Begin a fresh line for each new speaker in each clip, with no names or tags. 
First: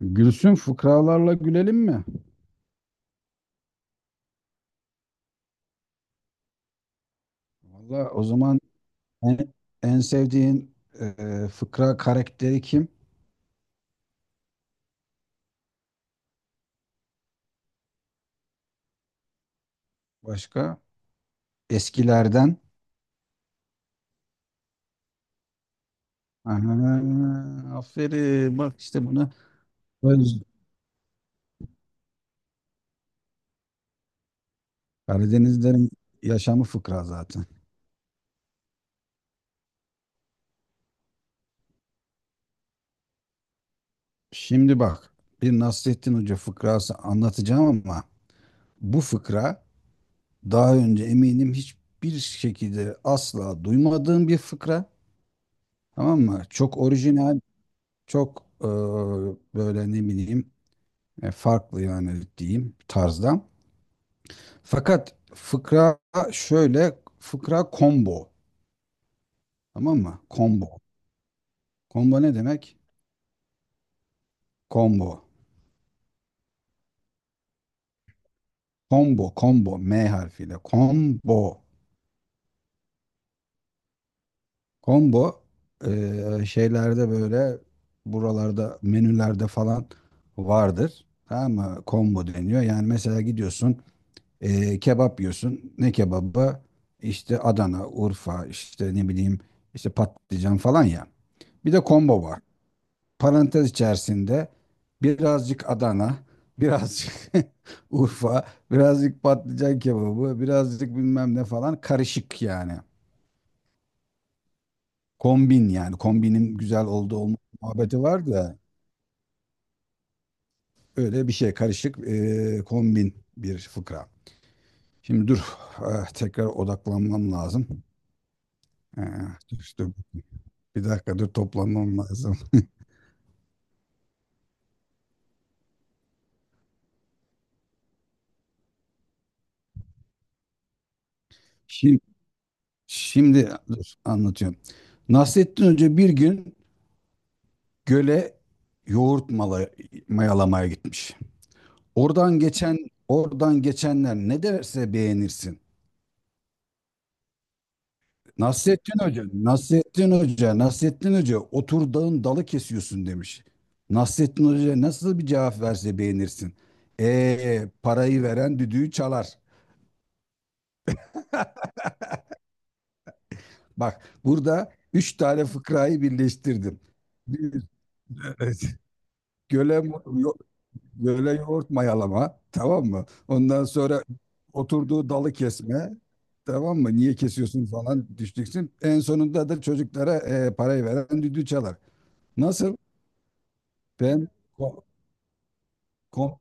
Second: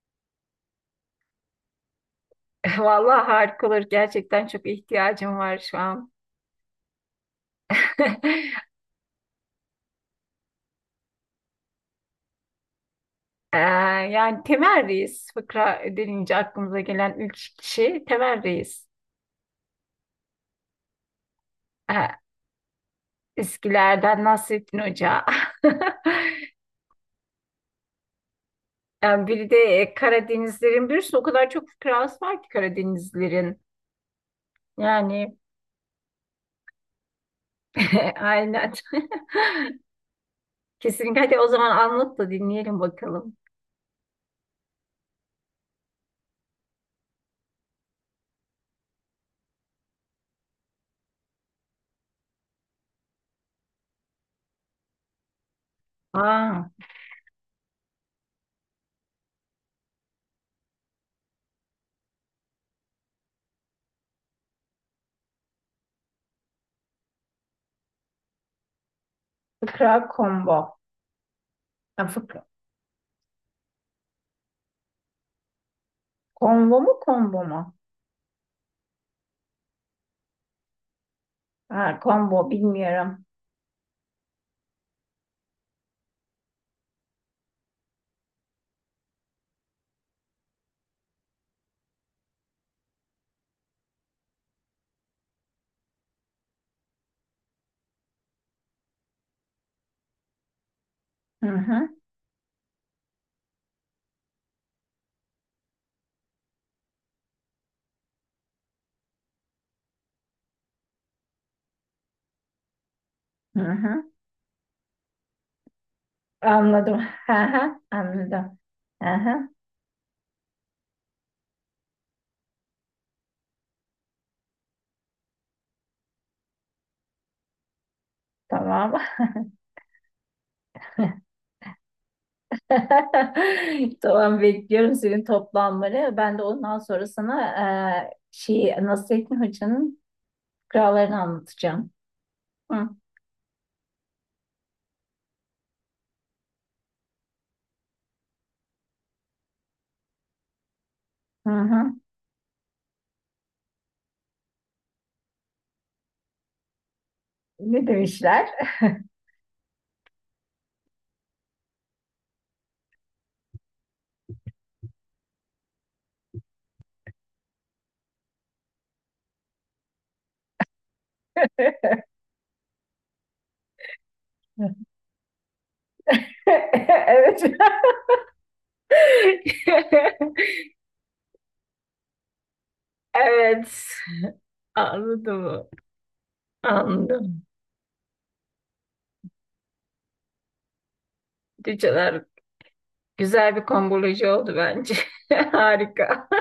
Gülsün, fıkralarla gülelim mi?
Vallahi harika olur. Gerçekten çok ihtiyacım var şu an.
Valla o zaman en, en sevdiğin e, fıkra karakteri kim?
Ee, yani Temel Reis fıkra denince aklımıza gelen ilk kişi Temel Reis.
Başka?
Ee,
Eskilerden.
Eskilerden Nasrettin Hoca.
Aha, aferin bak işte
Yani
bunu.
bir de
Öz-
Karadenizlerin birisi o kadar çok fıkrası var ki Karadenizlerin. Yani
Karadenizlerin yaşamı fıkra zaten.
aynen. Kesinlikle. Hadi o zaman anlat da dinleyelim bakalım.
Şimdi bak, bir Nasrettin Hoca fıkrası anlatacağım ama bu fıkra daha önce eminim hiçbir şekilde asla duymadığım bir fıkra. Tamam mı?
Aa,
Çok orijinal. Çok böyle ne bileyim, farklı yani diyeyim tarzda. Fakat fıkra şöyle, fıkra combo,
fıkra
tamam mı?
combo.
Combo.
Ya,
Combo ne
fıkra.
demek? Combo.
Combo mu?
Combo, combo M harfiyle. Combo.
Ha, combo bilmiyorum.
Combo şeylerde böyle, buralarda, menülerde falan vardır. Tamam mı? Combo deniyor. Yani mesela gidiyorsun. E, kebap yiyorsun. Ne kebabı? İşte Adana, Urfa, işte ne bileyim, işte patlıcan falan ya.
Hı
Bir de
hı.
combo var. Parantez içerisinde birazcık Adana, birazcık Urfa, birazcık patlıcan kebabı, birazcık bilmem ne falan, karışık yani.
Hı hı.
Kombin yani, kombinin güzel
Anladım.
olduğu
Hı
olma
hı.
muhabbeti var
Anladım.
da,
Hı hı.
öyle bir şey, karışık kombin bir fıkra. Şimdi dur ah, tekrar odaklanmam lazım.
Tamam.
Ah, dur. Bir dakika dur, toplanmam lazım.
Tamam, bekliyorum senin toplanmanı. Ben de ondan sonra sana şey Nasrettin Hoca'nın fıkralarını anlatacağım.
Şimdi,
Hı
şimdi dur, anlatıyorum. Nasrettin Hoca bir gün göle yoğurt mayalamaya gitmiş.
hı. Hı.
Oradan geçen Oradan geçenler ne derse beğenirsin.
Ne demişler?
Nasrettin Hoca, otur dağın dalı kesiyorsun demiş. Nasrettin Hoca nasıl bir cevap verse beğenirsin. Parayı veren düdüğü çalar. Bak, burada üç tane fıkrayı birleştirdim.
Evet.
Evet. Göle, yo- Göle yoğurt mayalama, tamam mı? Ondan
Evet.
sonra oturduğu dalı
Anladım.
kesme, tamam mı? Niye
Anladım.
kesiyorsun falan düştüksün. En sonunda da çocuklara parayı veren düdüğü çalar.
Cüceler
Nasıl?
güzel bir komboloji
Ben
oldu
ko-
bence. Harika.
ko-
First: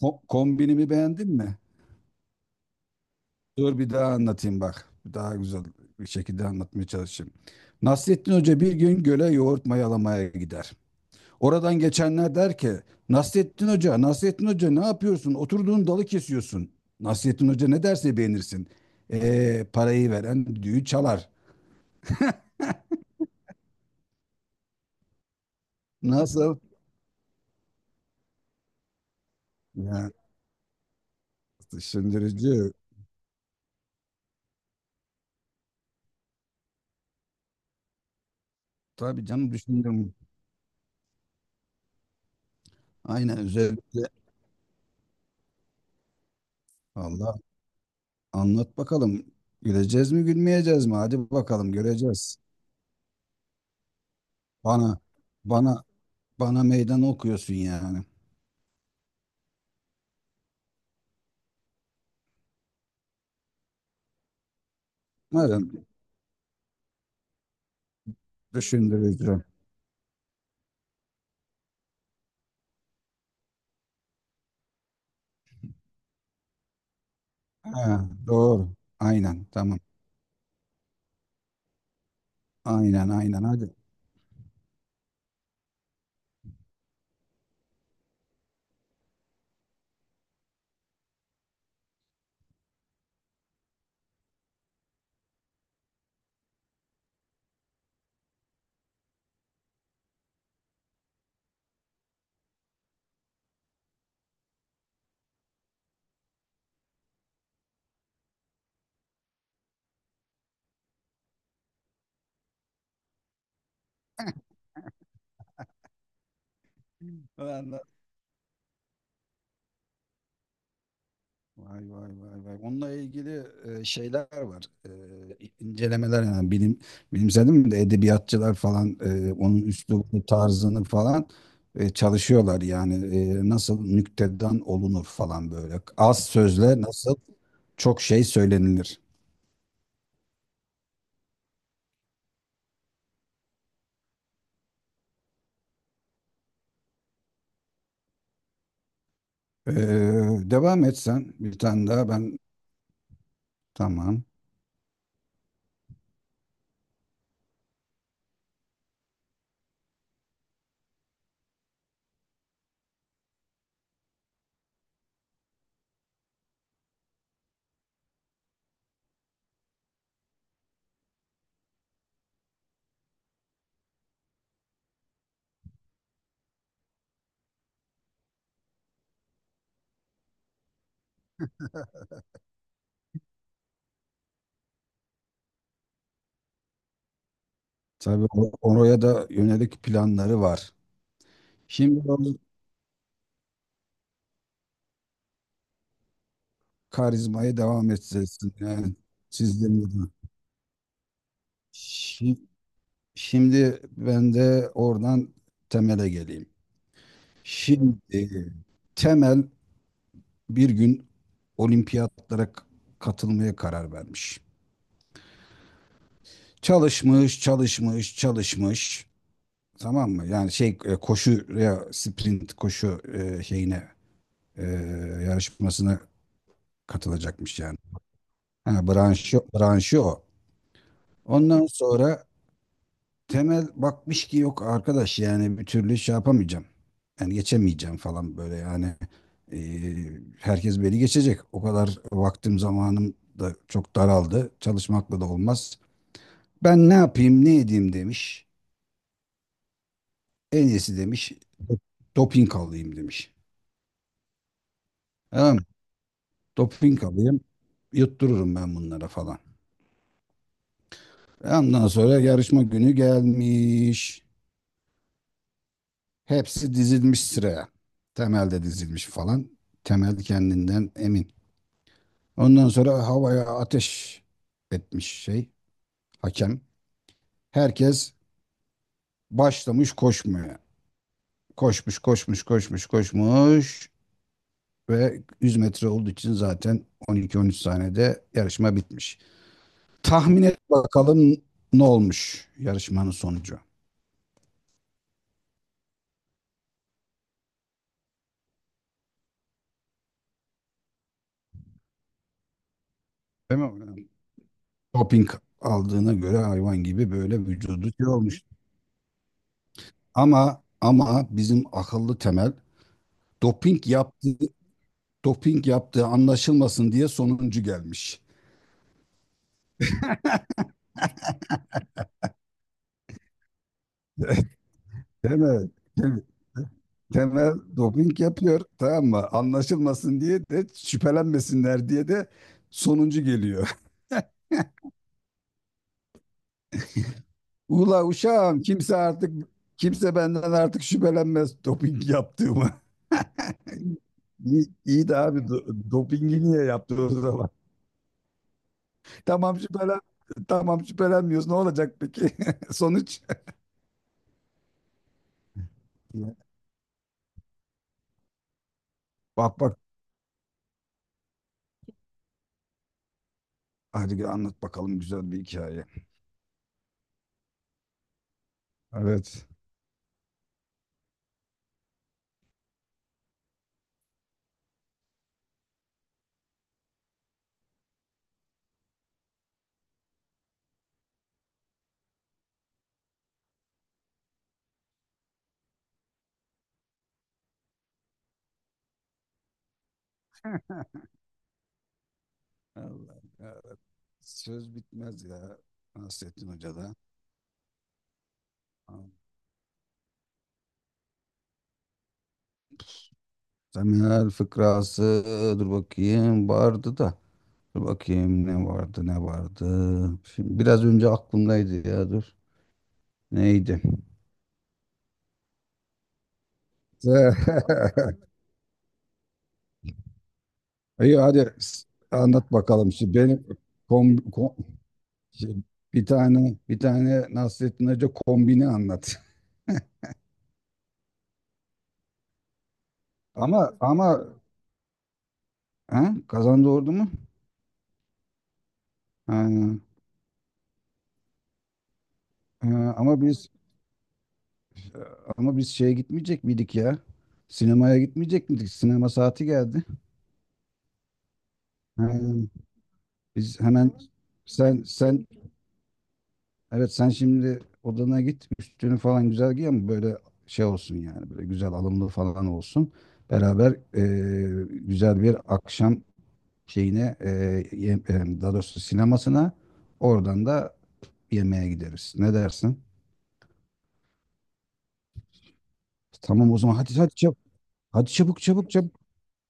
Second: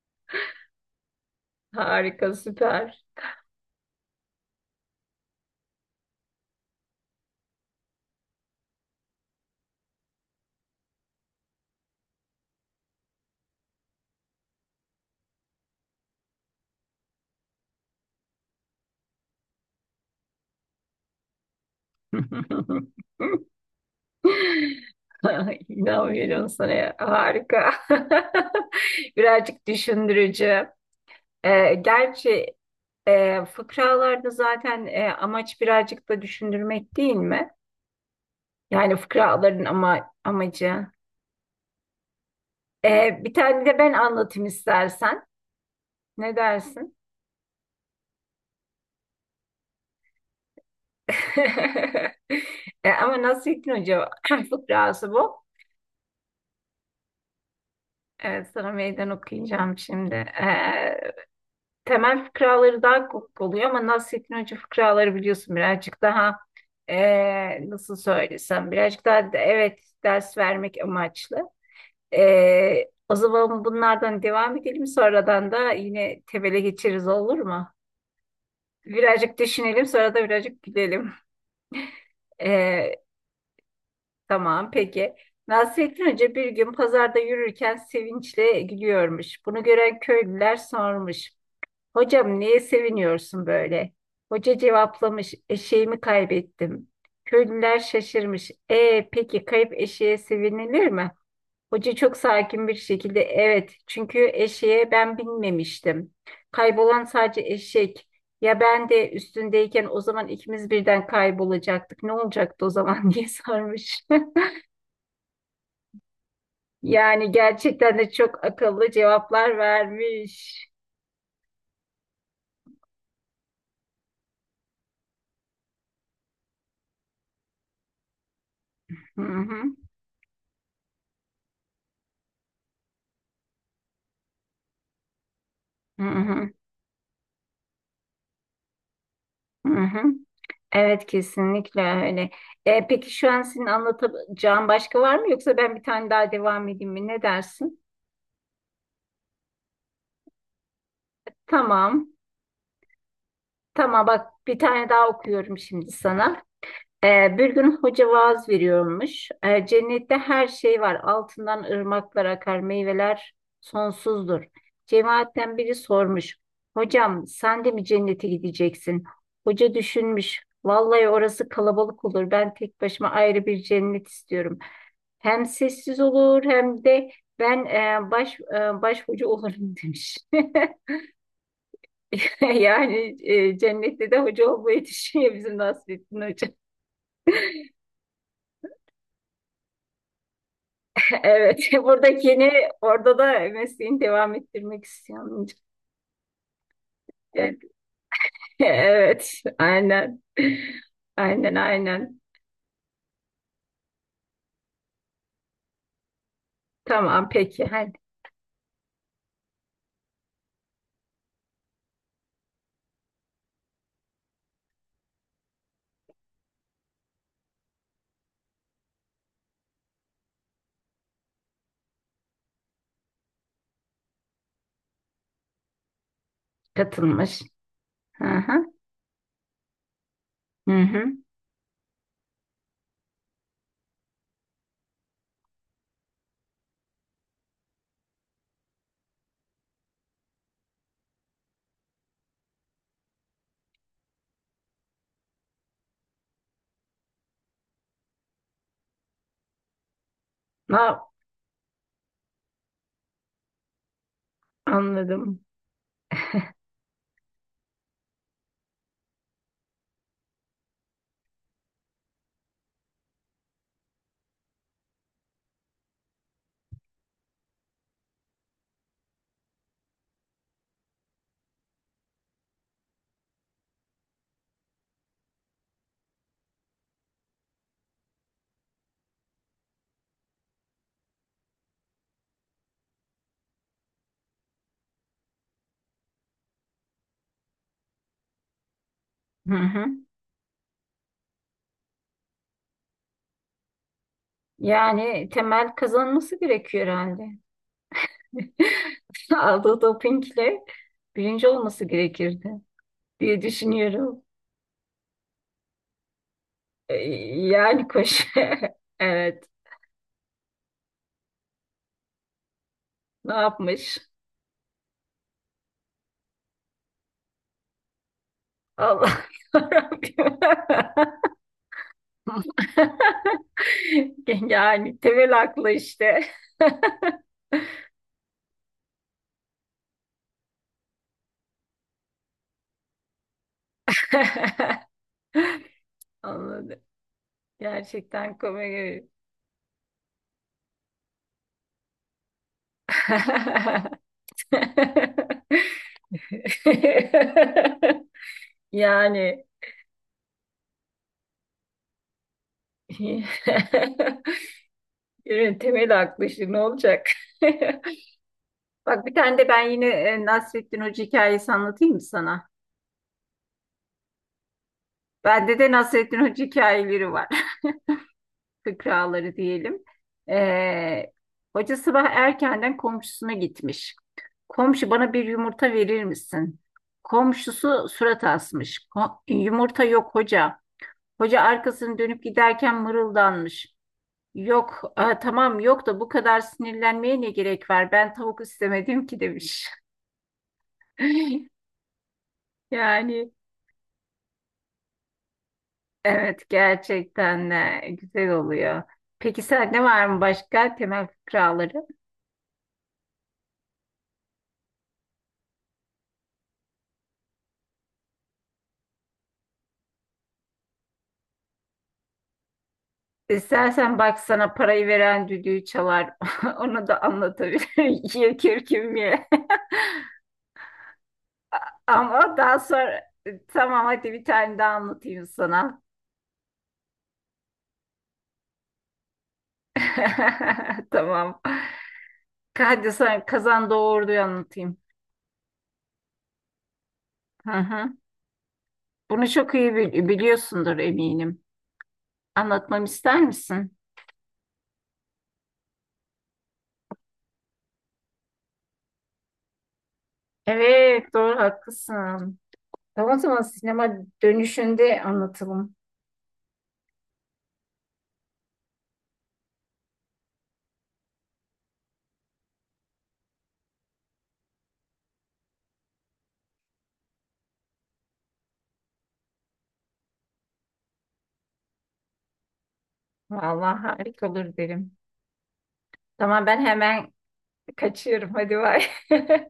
kombinimi beğendin mi?
Harika, süper.
Dur bir daha anlatayım bak. Daha güzel bir şekilde anlatmaya çalışayım. Nasrettin Hoca bir gün göle yoğurt mayalamaya gider. Oradan geçenler der ki Nasrettin Hoca, Nasrettin Hoca ne yapıyorsun? Oturduğun dalı kesiyorsun. Nasrettin Hoca ne derse beğenirsin. Parayı veren düğü çalar.
İnanmıyorum
Nasıl?
sana ya. Harika. Birazcık
Ya,
düşündürücü. Gerçi
düşündürücü.
fıkralarda zaten amaç birazcık da düşündürmek değil mi? Yani
Tabii canım,
fıkraların ama
düşündüm.
amacı. Bir
Aynen,
tane de ben
özellikle.
anlatayım istersen. Ne dersin?
Allah, anlat bakalım. Güleceğiz mi gülmeyeceğiz mi? Hadi bakalım, göreceğiz.
E, ama Nasrettin Hoca
Bana
fıkrası bu.
bana bana meydan okuyorsun yani.
Sana meydan okuyacağım şimdi. Temel fıkraları daha kopuk oluyor ama Nasrettin Hoca fıkraları biliyorsun
Madem
birazcık daha nasıl söylesem birazcık daha
düşündürücü.
evet, ders vermek amaçlı. O zaman bunlardan devam edelim, sonradan da yine tebele geçeriz, olur mu?
Ha, doğru.
Birazcık
Aynen tamam.
düşünelim sonra da birazcık gülelim. Ee,
Aynen hadi.
tamam, peki. Nasrettin Hoca bir gün pazarda yürürken sevinçle gülüyormuş. Bunu gören köylüler sormuş. Hocam, neye seviniyorsun böyle? Hoca cevaplamış, eşeğimi kaybettim. Köylüler şaşırmış. E peki, kayıp eşeğe sevinilir mi? Hoca çok sakin bir şekilde evet, çünkü eşeğe ben binmemiştim. Kaybolan sadece eşek. Ya ben de üstündeyken o zaman ikimiz birden kaybolacaktık. Ne olacaktı o zaman diye sarmış. Yani
Ben de-
gerçekten de çok akıllı cevaplar vermiş.
Vay vay vay vay. Onunla ilgili şeyler var. İncelemeler yani bilimsel değil mi de, edebiyatçılar falan
Hı hı,
onun üslubunu, tarzını falan çalışıyorlar. Yani nasıl nüktedan olunur falan böyle.
hı
Az
hı,
sözle nasıl çok şey söylenilir.
hı hı. Evet, kesinlikle öyle. E, peki şu an senin anlatacağın başka var mı yoksa ben bir tane daha devam edeyim mi? Ne dersin?
E, Devam et sen, bir tane daha
Tamam.
ben,
Tamam,
tamam.
bak bir tane daha okuyorum şimdi sana. E, bir gün hoca vaaz veriyormuş. E, cennette her şey var. Altından ırmaklar akar, meyveler sonsuzdur. Cemaatten biri sormuş. Hocam, sen de mi cennete gideceksin? Hoca düşünmüş. Vallahi orası kalabalık olur. Ben tek başıma ayrı bir cennet istiyorum. Hem sessiz olur hem de ben baş hoca olurum demiş. Yani cennette de hoca olmayı düşünüyor bizim Nasrettin Hoca.
Tabii o- oraya da yönelik planları var.
Evet,
Şimdi o
buradakini orada da mesleğini devam ettirmek istiyorum. Evet,
karizmayı devam etsin. Yani
evet,
sizden de.
aynen. Aynen, aynen.
Şi- Şimdi ben de oradan temele geleyim.
Tamam, peki. Hadi.
Şimdi Temel bir gün olimpiyatlara katılmaya karar vermiş. Çalışmış, çalışmış, çalışmış. Tamam mı? Yani şey, koşuya, sprint koşu şeyine, e, yarışmasına
Katılmış.
katılacakmış yani.
Hı hı.
Ha, branşı o.
Hı hı.
Ondan sonra Temel bakmış ki yok arkadaş, yani bir türlü şey yapamayacağım. Yani geçemeyeceğim falan böyle yani. E, Herkes beni geçecek. O kadar vaktim zamanım da çok daraldı. Çalışmakla da olmaz. Ben ne yapayım ne edeyim demiş. En iyisi
Ha,
demiş, doping alayım demiş.
anladım.
Tamam mı? Doping alayım, yuttururum ben bunlara falan. Ondan sonra yarışma günü gelmiş. Hepsi dizilmiş sıraya. Temel de dizilmiş falan. Temel kendinden emin. Ondan sonra havaya ateş etmiş şey, hakem. Herkes başlamış koşmaya. Koşmuş koşmuş koşmuş koşmuş ve 100 metre olduğu için zaten 12-13 saniyede yarışma bitmiş.
Hı hı.
Tahmin et bakalım, ne olmuş yarışmanın sonucu.
Yani temel kazanması gerekiyor herhalde. Aldığı dopingle birinci olması gerekirdi diye
Değil mi?
düşünüyorum.
Doping aldığına göre hayvan
Ee,
gibi böyle
Yani
vücudu şey
koş.
olmuş.
Evet.
Ama bizim akıllı Temel,
Ne
doping
yapmış?
yaptığı doping yaptığı anlaşılmasın diye sonuncu gelmiş.
Allah yarabbim. Yani
Değil
temel aklı
mi? Değil
işte.
mi? Temel doping yapıyor, tamam mı? Anlaşılmasın diye de, şüphelenmesinler diye de sonuncu geliyor.
Anladım.
Ula
Gerçekten
uşağım,
komik.
kimse benden artık şüphelenmez doping yaptığımı. İyi de abi, dopingi niye yaptı o zaman?
Yani
Tamam şüphelen tamam şüphelenmiyoruz. Ne olacak peki? Sonuç.
ürün temel aklı
Ya.
işte, ne olacak? Bak, bir tane de
Bak
ben
bak
yine Nasrettin Hoca hikayesi anlatayım mı sana?
hadi gel, anlat bakalım güzel bir
Bende de
hikaye.
Nasrettin Hoca hikayeleri var. Fıkraları
Evet.
diyelim. Ee, Hoca sabah erkenden komşusuna gitmiş. Komşu, bana bir yumurta verir misin? Komşusu surat asmış. Yumurta yok hoca. Hoca arkasını dönüp giderken mırıldanmış. Yok, "Aa, tamam yok da bu kadar sinirlenmeye ne gerek var? Ben tavuk istemedim ki demiş.
Allah
Yani
Allah. Söz bitmez ya
evet,
Nasrettin Hoca'da.
gerçekten de güzel oluyor. Peki sende var mı başka temel fıkraları?
Temel fıkrası, dur bakayım vardı da. Dur bakayım ne vardı ne vardı. Şimdi biraz önce aklımdaydı ya, dur. Neydi?
İstersen bak, sana parayı veren düdüğü çalar. Onu da anlatabilirim. Ye kürküm ye.
İyi hadi, s-
Ama
anlat
daha
bakalım.
sonra
Şimdi benim
tamam, hadi
kom,
bir
kom-
tane daha anlatayım
şey,
sana.
bir tane Nasrettin Hoca kombini anlat.
Tamam. Hadi sana kazan
Ama
doğurduyu anlatayım.
ha, kazandı ordu mu?
Hı hı. Bunu
Ha,
çok iyi biliyorsundur eminim. Anlatmamı
ha, ama
ister
biz
misin?
ama biz şeye gitmeyecek miydik ya? Sinemaya gitmeyecek miydik? Sinema saati geldi.
Evet, doğru
Ha,
haklısın. Tamam, o zaman
biz hemen,
sinema
sen
dönüşünde
sen
anlatalım.
Evet sen şimdi odana git, üstünü falan güzel giy ama böyle şey olsun yani, böyle güzel alımlı falan olsun. Beraber güzel bir akşam şeyine daha doğrusu sinemasına, oradan da yemeğe gideriz. Ne dersin?
Vallahi harika olur derim. Tamam,
Tamam o
ben
zaman, hadi
hemen
hadi çabuk. Hadi
kaçıyorum.
çabuk
Hadi
çabuk
bay.
çabuk.